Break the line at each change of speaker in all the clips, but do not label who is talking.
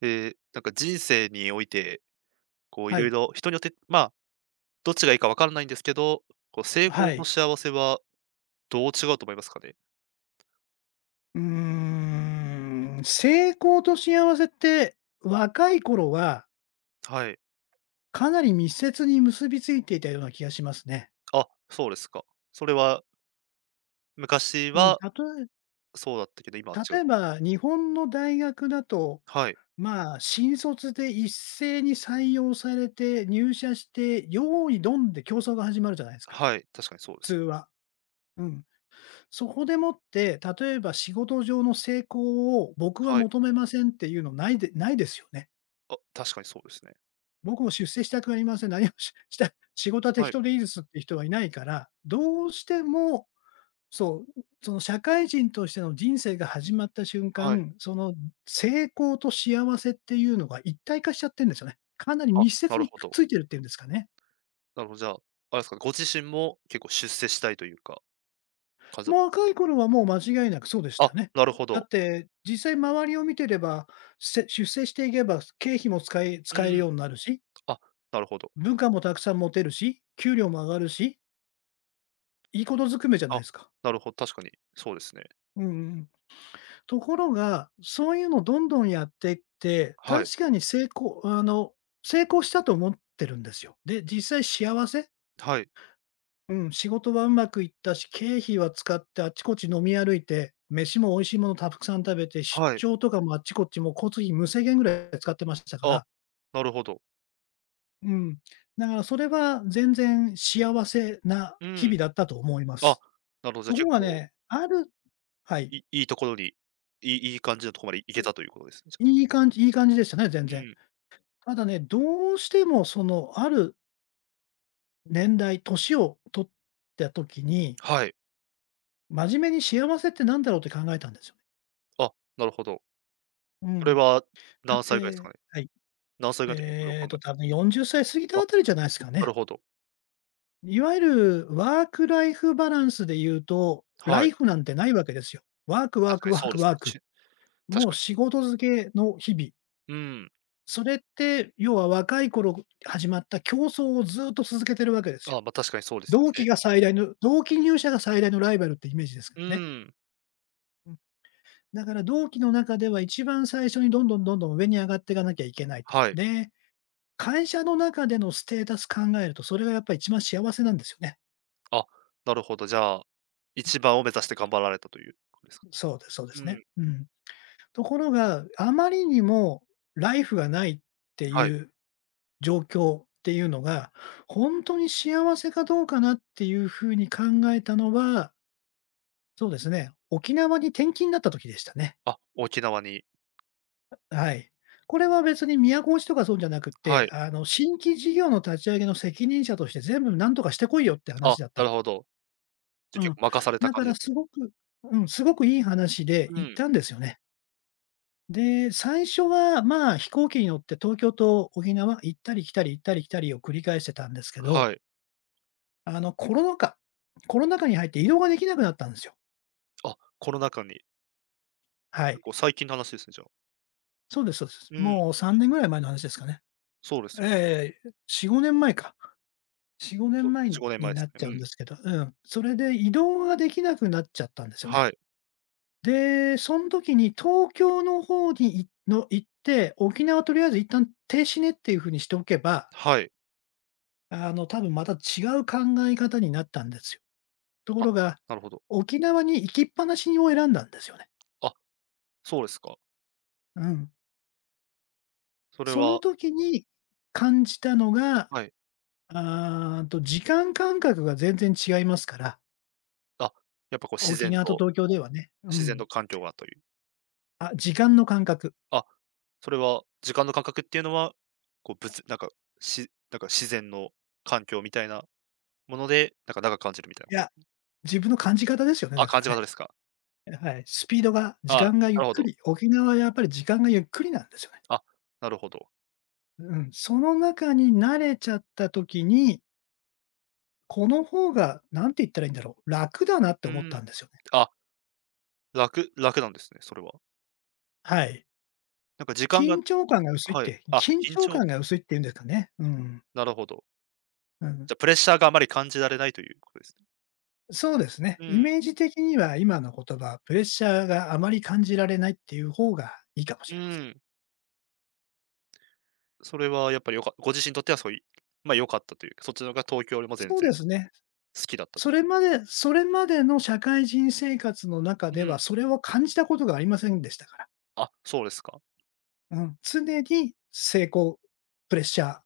で、なんか人生において、こうい
は
ろい
い。
ろ人によって、まあ、どっちがいいかわからないんですけど、こう成
は
功と
い。
幸せはどう違うと思いますかね？
うー成功と幸せって、若い頃は
はい。
かなり密接に結びついていたような気がしますね。
あ、そうですか。それは昔
うん、
は
たとえ
そうだったけど、今は違う。
例えば日本の大学だと、
はい。
新卒で一斉に採用されて入社して、用意どんで競争が始まるじゃないですか、
はい、確かにそうで
普通
す。
は。うん。そこでもって、例えば仕事上の成功を僕は
はい。
求めませんっていうのないでないですよね。
あ、確かにそうですね。
僕も出世したくありません。何もしした、仕事は適
はい、
当でいいですって人はいないから、どうしても、そう、その社会人としての人生が始まった瞬
はい。
間、その成功と幸せっていうのが一体化しちゃってんですよね。かなり
あ、
密接
なる
にくっ
ほど。
ついてるっていうんですかね。
なるほど、じゃあ、あれですか、ご自身も結構出世したいというか、かず
もう若い頃はもう間違いなくそうでした
あ、
よね。
なるほ
だ
ど。
って、実際周りを見てれば、出世していけば経費も
う
使える
ん、
ようになるし、
あ、なるほど。
文化もたくさん持てるし、給料も上がるし、いいことずくめじゃない
あ、
ですか。
なるほど、確かにそうですね。
うんうん。ところが、そういうのをどんどんやっていって、
はい、
確かに成功したと思ってるんですよ。で、実際幸せ
はい、
うん、仕事はうまくいったし、経費は使ってあちこち飲み歩いて、飯も美味しいものたくさん食べて、出
はい。
張とかもあっちこっちもう交通費無制限ぐらい使ってましたか
あ、
ら、
なるほど。
うん。だからそれは全然幸せな
う
日
ん。
々だったと思いま
あ、
す。
なるほど、じゃ、
ところ
結
が
構、
ね、あるはい、
いいところに、いい感じのとこまで行けたということですね、じゃあ。
いい感じいい感じでしたね、全
う
然。
ん、
ただね、どうしてもその、ある年代、年を取った時に、
はい。
真面目に幸せってなんだろうって考えたんですよね。
あ、なるほど。
う
それ
ん。
は
だっ
何歳ぐらいですか
て、
ね？
はい。
何歳ぐらいの時にそれを
多分40歳過ぎた
あ、
あたりじゃないですか
な
ね。
るほど。
いわゆるワークライフバランスで言うと、ラ
は
イ
い。
フなんてないわけですよ。ワーク、ワー
確
ク、
かに
ワー
そう
ク、
ですね。
ワーク。
し確
もう
かに
仕
そう。
事漬けの日々。
うん。
それって要は若い頃始まった競争をずっと続けてるわけですよ。
あ、ま、確かにそうですよね。
同期入社が最大のライバルってイメージですか
う
らね。
ん。
うん。だから同期の中では一番最初にどんどんどんどん上に上がっていかなきゃいけないと。
はい。
で、会社の中でのステータス考えると、それがやっぱり一番幸せなんですよね。
あ、なるほど、じゃあ、一番を目指して頑張られたということですか？
そうですそうで
う
すね。
ん、
うん。ところが、あまりにもライフがないって
はい。
いう状況っていうのが、本当に幸せかどうかなっていう風に考えたのは、そうですね、沖縄に転勤になった時でしたね。
あ、沖縄に
はい。これは別に都落ちとかそうじゃなくっ
は
て、
い。
新規事業の立ち上げの責任者として全部なんとかしてこいよって
あ、
話だった
な
ん
る
で。
ほど。じゃ、
う
結
ん。
構任された
だ
感
か
じ
ら
です
す
ね。
ごくうん、すごくいい話で
う
行っ
ん、
たんですよね。で、最初は、飛行機に乗って東京と沖縄行ったり来たり行ったり来たりを繰り返してたんですけど、
はい。
あの、コロナ禍コロナ禍に入って移動ができなくなったんですよ。
あ、コロナ禍に。
は
結
い。
構最近の話ですね、じゃあ。
そうです。
うん、
もう3年ぐらい前の話ですかね。
そうですよ。
ええ、4、5年前か。4、5
そ
年前
う、5年
に
前で
な
す
っ
ね。
ち
う
ゃうん
ん。
ですけど、うん。それで移動ができなくなっちゃったんですよね。
はい。
で、そん時に東京の方に行って、沖縄とりあえず一旦停止ねっていう風にしておけば、
はい。
多分また違う考え方になったんですよ。とこ
あ、
ろが、
なるほど。
沖縄に行きっぱなしを選んだんですよね。
あ、そうですか。
うん。
それ
そ
は
の時に感じたのが、
はい。
あーと時間感覚が全然違いますから、
あ、やっぱこう自
沖
然
縄と
と
東京ではね。う
自然
ん。
と環境がという。
あ、時間の感覚。
あ、それは時間の感覚っていうのは、こう物なんか、なんか自然の環境みたいなもので、なんか長く感じるみたいな
い
こ
や、
と。
自分の感じ方ですよね、
あ、
だか
感
ら
じ
ね。
方ですか。
はい。スピードが、時
あ
間がゆ
な
っ
るほ
く
ど。
り、沖縄はやっぱり時間がゆっくりなんですよね。
あ、なるほど。
うん、その中に慣れちゃった時に、この方が、何て言ったらいいんだろう、楽だなって
う
思った
ん。
んですよね。
あ、楽なんですね、それは。
はい。
なんか時間がはい。あ、
緊
緊
張
張
感
感
が薄いっていうんですかね。うん、
なるほど。
うん。
じゃ、プレッシャーがあまり感じられないということですね。
そうですね。
う
イ
ん、
メージ的には今の言葉、プレッシャーがあまり感じられないっていう方がいいかもし
う
れません。
ん。それはやっぱりご自身にとってはそういう、ま、良かったというか、そっちのが東京よりも
そうですね。
好きだったという。
それまでの社会人生活の中
う
で
ん。
は、それを感じたことがありませんでしたから。
あ、そうですか。
うん。常に成功、プレッシャー、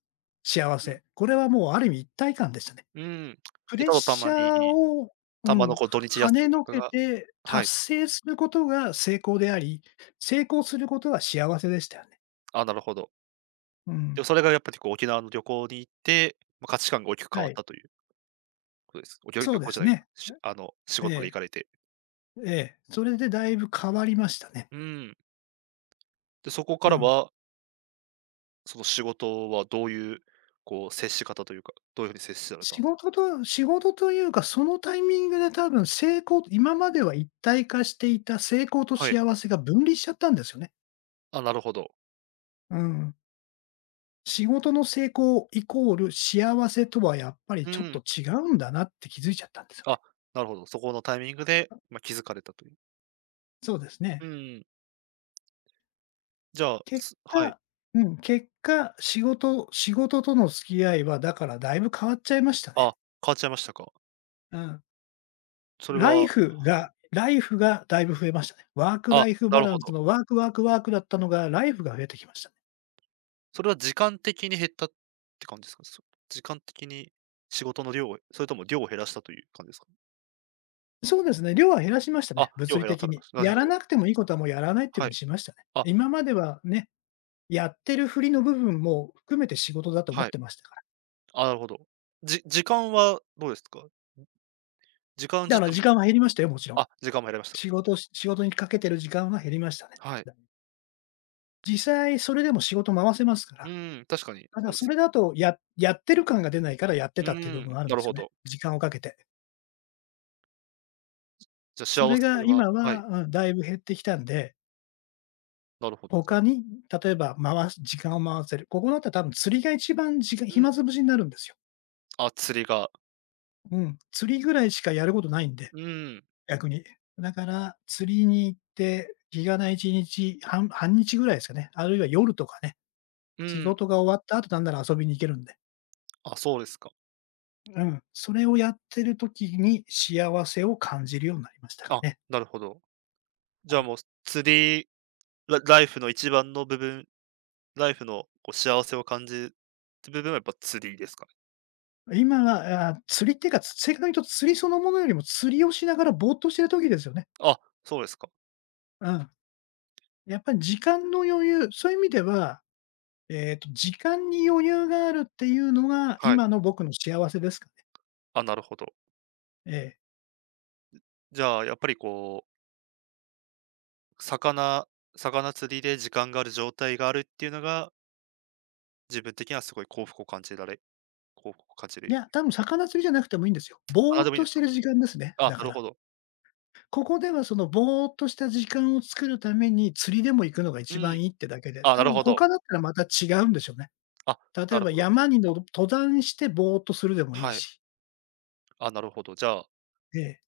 幸
うん、
せ、これはもうある意味一体感でしたね。
うん。
プ
で、
レッ
ただた
シ
ま
ャー
に、
をう
たまの
ん、
こう土日
跳
休
ね
みと
の
か
け
が、
て
は
達
い、
成することが成功であり、成功することは幸せでしたよね。
あ、なるほど。
う
で
ん。
もそれがやっぱりこう沖縄の旅行に行って、ま、価値観が大きく変
は
わっ
い。
たということです。おきょ旅
そうで
行じゃ
す
ないか、
ね。
あの、仕
え
事で行
え、
かれて。
ええ。それでだいぶ変わりましたね。
うん。で、そこか
う
ら
ん。
はその仕事はどういう、こう、接し方というか、どういうふうに接されたん
仕
ですか。
事と仕事というか、そのタイミングで多分今までは一体化していた成功と
はい。
幸せが分離しちゃったんですよね。
あ、なるほど。
うん。仕事の成功イコール幸せとはやっぱり
う
ちょっと
ん。
違うんだなって気づいちゃったんですよね。
あ、なるほど、そこのタイミングで、まあ、気づかれたという。
そうですね。
うん。じゃあ、
結
はい。
果うん、結果、仕事との付き合いはだからだいぶ変わっちゃいましたね。
あ、変わっちゃいましたか。
うん。
それは
ライフがだいぶ増えましたね。ワークラ
あ、
イフ
な
バ
る
ラ
ほ
ンス
ど。
のワークワークワークだったのが、ライフが増えてきました。
それは時間的に減ったって感じですか？時間的に仕事の量を、それとも量を減らしたという感じですか？
そうですね、量は減らしました
あ、
ね、
量
物
を
理
減ら
的
されま
に。
した。な
や
るほ
ら
ど。
なくてもいいことはもうやらないっていうふう
は
に
い。
しましたね。
あ、
今まではね、やってるふりの部分も含めて仕事だと思っ
はい。
てましたから。
あ、なるほど。時間はどうですか？時間
だか
自
ら
体も、
時間は減りましたよ、もちろん。
あ、時間も減りましたか。
仕事にかけてる時間は減りましたね。
はい。
実際それでも仕事回せますから。
うん、確かに、
ただ
そうで
そ
す。
れだと、やってる感が出ないからやって
う
たっていう部
ん、
分はあるん
な
で
る
す
ほ
よね。
ど。
時間をかけて。
じゃ、
そ
幸
れが
せは
今
はい、
は、うん、だいぶ減ってきたんで
なるほど、じゃ
他
あ。
に、例えば回す時間を回せる。ここだったら多分釣りが一番時間
うん、
暇つぶしになるんですよ。
あ、釣りが。
うん。釣りぐらいしかやることないんで、
うん、
逆に。だから、釣りに行って、日がな1日、半日ぐらいですかね。あるいは夜とかね、
う
仕
ん、
事が終わった後なんなら遊びに行けるんで。
あ、そうですか。
うん。それをやってる時に幸せを感じるようになりましたか
あ、
ね。
なるほど。じ
は
ゃあ
い。
もう、釣りラライフの一番の部分、ライフのこう幸せを感じる部分はやっぱ釣りですかね？
今は、釣りっていうか、正確に言うと釣りそのものよりも釣りをしながらぼーっとしてる時ですよね。
あ、そうですか。
うん。やっぱり時間の余裕、そういう意味では、時間に余裕があるっていうのが、
はい。
今の僕の幸せですかね。
あ、なるほど。
ええ。
じゃあ、やっぱりこう、魚魚釣りで時間がある状態があるっていうのが、自分的にはすごい幸福を感じ
い
る、
や、多分魚釣りじゃなくてもいいんですよ。
あ、な
ぼ
ん
ー
で
っ
もいいん
と
で
し
す
て
か？
る時間ですね、
あ、
だ
な
か
る
ら。
ほど。
ここではそのぼーっとした時間を作るために、釣りでも行くのが
う
一
ん。
番いいってだけで、
あ、な
多
る
分
ほど。
他だったらまた違うんでしょうね。
あ、
例
な
え
る
ば
ほど。
山にの登山してぼーっとするでもいい
はい。
し、
あ、なるほど。じゃあ
ええ、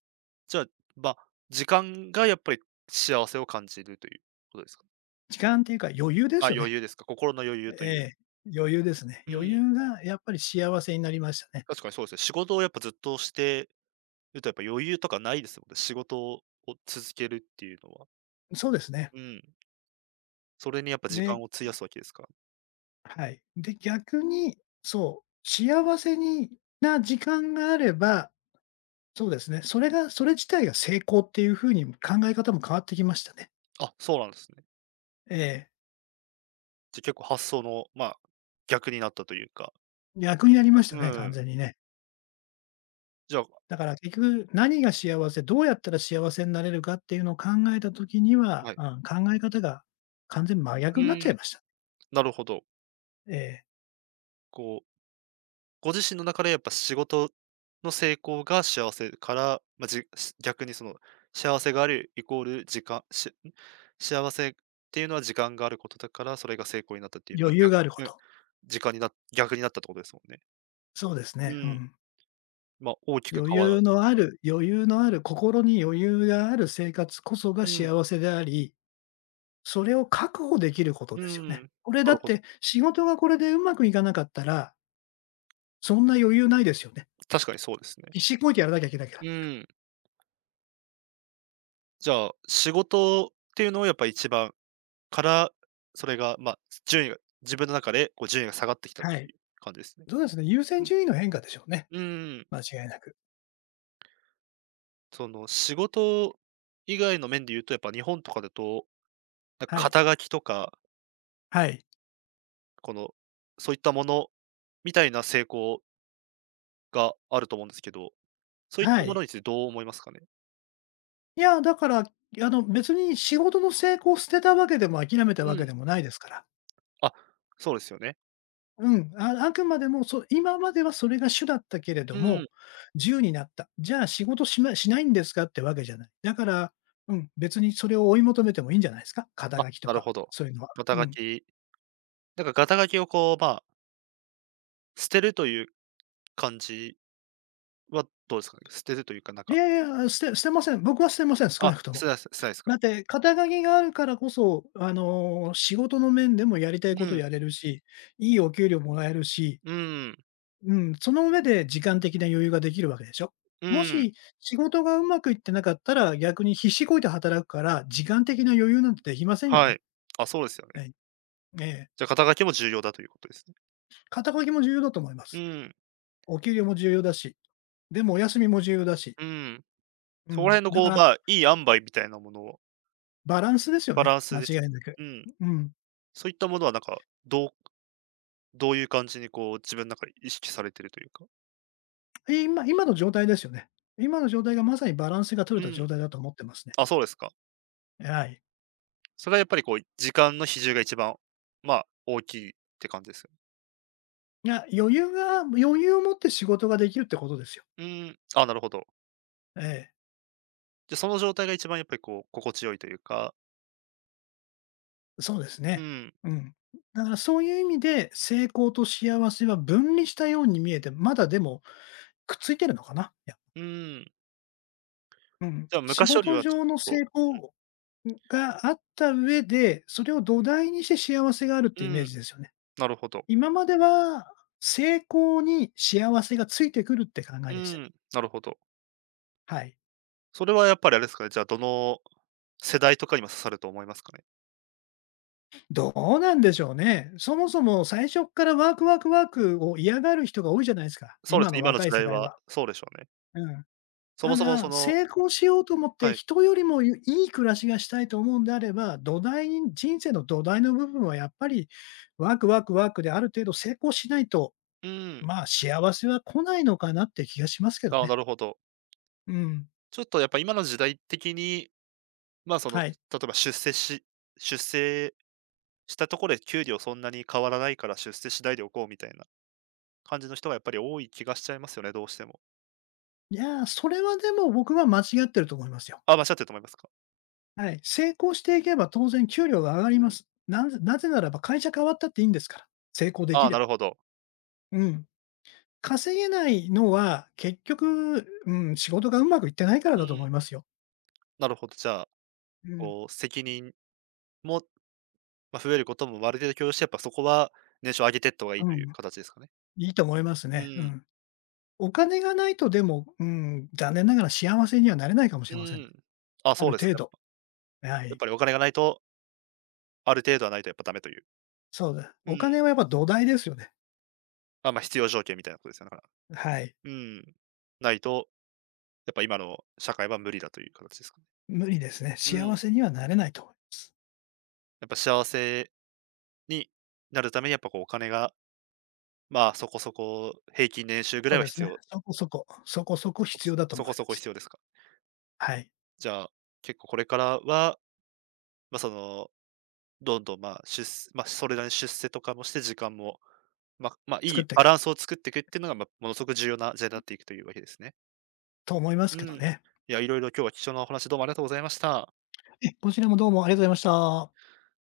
じゃあ、ま、時間がやっぱり幸せを感じるということですか？
時間っていうか余裕で
あ、
すよ
余
ね。
裕ですか？心の余裕と
え
いう。
え、余裕ですね。
う
余
ん、
裕がやっぱり幸せになりましたね。
確かにそうですね。仕事をやっぱずっとしてるとやっぱ余裕とかないですもんね。仕事を続けるっていうのは。
そうですね。
うん。それにやっぱ時
で
間を費やすわけですか？
はい。で、逆に、そう、幸せにな時間があれば、そうですね、それがそれ自体が成功っていう風に考え方も変わってきましたね。
あ、そうなんですね。
ええ。
じゃ、結構発想の、まあ、逆になったというか。
逆になりました
う
ね、完
ん。
全にね。
じゃあ、
だから結局、何が幸せ、どうやったら幸せになれるかっていうのを考えた時には、
はい。
うん、考え方が完全に真
う
逆になっちゃ
ん、
いました。
なるほど。
ええ、
こうご自身の中でやっぱ仕事の成功が幸せから、まあ、逆にその幸せがあるイコール時間しん、幸せっていうのは時間があることだから、それが成功になったっていう、まあ、
余裕
逆。
があるこ
うん、
と。
時間にな逆になったってことですもんね。
そうです
う
ね、う
ん、
ん。
まあ、大きく
余
変わらな
裕
い、
のある余裕のある、心に余裕がある生活こそが
うん、
幸せであり、それを確保できること
う
ですよ
ん、
ね。これ
な
だ
る
っ
ほど。
て仕事がこれでうまくいかなかったら、そんな余裕ないですよね。
確かにそうですね。
必死こいてやらなきゃいけないから。
うん、じゃあ、仕事っていうのをやっぱ一番から、それが、まあ、順位が自分の中でこう順位が下がってきたっ
はい。
ていう感じですね。
そうですね、優
う
先
ん、
順位の変化でしょうね、
うん。
間違いなく。
その、仕事以外の面で言うと、やっぱ日本とかだと、なん
は
か
い。
肩書きとか、
はい。
この、そういったものみたいな成功があると思うんですけど、そういっ
は
たもの
い。
についてどう思いますかね？
いや、だから、別に仕事の成功を捨てたわけでも諦めた
う
わけ
ん。
でもないですから。
あ、そうですよね。
うん、ああくまでも、そ今まではそれが主だったけれど
うん。
も、自由になった。じゃあ仕事しましないんですかってわけじゃない。だから、うん、別にそれを追い求めてもいいんじゃないですか？肩
あ、
書きと
なる
か、
ほど。
そういうのは。
肩
う
書
ん。
き、なんか肩書きをこう、まあ、捨てるという感じはどうですかね？捨てるというか、なん
い
か、
やいや、捨てません。僕は捨てません、少
あ、
なくとも。
捨てないですか？
だって、肩書きがあるからこそ、仕事の面でもやりたい
う
こと
ん。
やれるし、いいお給料もらえるし、
うん。
うん、その上で時間的な余裕ができるわけでしょ。
う
も
ん。
し仕事がうまくいってなかったら、逆に必死こいて働くから、時間的な余裕なんてできませんよ
は
ね。
い。あ、そうですよね。
はい。ええ。
じゃ、肩書きも重要だということですね。
肩書きも重要だと思いま
う
す。
ん。
お給料も重要だし、でもお休みも重要だし。
うん。
う
そこら
ん。
辺の
だか
こう、
ら
まあ、いい塩梅みたいなものを、
バランスですよ
バ
ね、
ランス
間
ですよ
違いなく。
ね。うん。
うん。
そういったものはなんか、どうどういう感じにこう、自分の中で意識されてるというか。
今の状態ですよね。今の状態がまさにバランスが取
う
れた状
ん。
態だと思ってますね。
あ、そうですか。
はい。
それはやっぱりこう、時間の比重が一番、まあ、大きいって感じですよ。
いや、余裕が余裕を持って仕事ができるってことですよ。
うん。あ、なるほど。
ええ。
じゃ、その状態が一番やっぱりこう、心地よいというか。
そうです
う
ね。
ん。
うん。だからそういう意味で、成功と幸せは分離したように見えて、まだでもくっついてるのかな。いや、
うーん。
うん。
じゃあ、
仕
昔より
事
はちょ
上
っと
の
こう、
成功があった上で、それを土台にして幸せがあるっ
う
てイメー
ん、
ジですよね。
なるほど。
今までは、成功に幸せがついてくるって考え
う
でした。
ん、なるほど。
はい。
それはやっぱりあれですかね、じゃあ、どの世代とかにも刺さると思いますかね？
どうなんでしょうね。そもそも最初っからワークワークワークを嫌がる人が多いじゃないですか、
そうで
今
す
の
ね、今の
若
時
い世
代
代
は
は。
そうでしょうね。
うん。
そ
た
もそも
だ、
その、
成功しようと思って
はい。
人よりもいい暮らしがしたいと思うんであれば、土台に人生の土台の部分はやっぱりワークワークワークである程度成功しないと、
うん。
まあ、幸せは来ないのかなって気がしますけど
ああ、
ね。
なるほど。
うん。
ちょっとやっぱ今の時代的に、まあ、その、
はい。
例えば出世したところで給料そんなに変わらないから出世次第でおこうみたいな感じの人がやっぱり多い気がしちゃいますよね、どうしても。
いやー、それはでも僕は間違ってると思いますよ。
あ、間違ってると思いますか？
はい。成功していけば当然給料が上がりま
うん。
す。なぜならば会社変わったっていいんですから。成功で
あ
き
あ、
れ
な
ば。
るほど。
うん。稼げないのは結局、うん、仕事がうまくいってないから
う
だと思い
ん、
ますよ。
なるほど。じゃあ、
うん、
こう責任も、ま、増えることもある程度許容して、やっぱそこは年収を上げていった方がいい
う
とい
ん、
う形ですかね。
いいと思います
う
ね。う
ん、
ん。お金がないとでも、うん、残念ながら幸せにはなれないかもし
う
れませんね。
ん。あ、
あ
そう
る
です
程
か。
度。は
やっ
い。
ぱりお金がないと、ある程度はないとやっぱダメという。
そうだ。
う
お
ん。
金はやっぱ土台ですよね。
あ、まあ、必要条件みたいなことですよね、だか
はい。
ら。うん。ないと、やっぱ今の社会は無理だという形ですかね。
無理ですね。
う
幸
ん。
せにはなれないと思います。
やっぱ幸せになるためにやっぱこうお金が、まあ、そこそこ平均年収ぐ
そ
らい
う
は
です
必
ね。
要、
そこそこ、そこ
そ
そこ
こ
必
そこ
要だと
そ
思
こ
いま
そこ
すね。
必要ですか。
はい。
じゃあ、結構これからは、ま、その、どんどん、まあ、出世、ゅっそれなりに出世とかもして時間も、まあ、い
作っ
い
てい
バ
く
ランスを作っていくっていうのが、ま、ものすごく重要な時代になっていくというわけですね。
と思います
う
けど
ん。い
ね。
や、いろいろ今日は貴重なお話どうもありがとうございました。
え、こちらもどうもありがとうございました。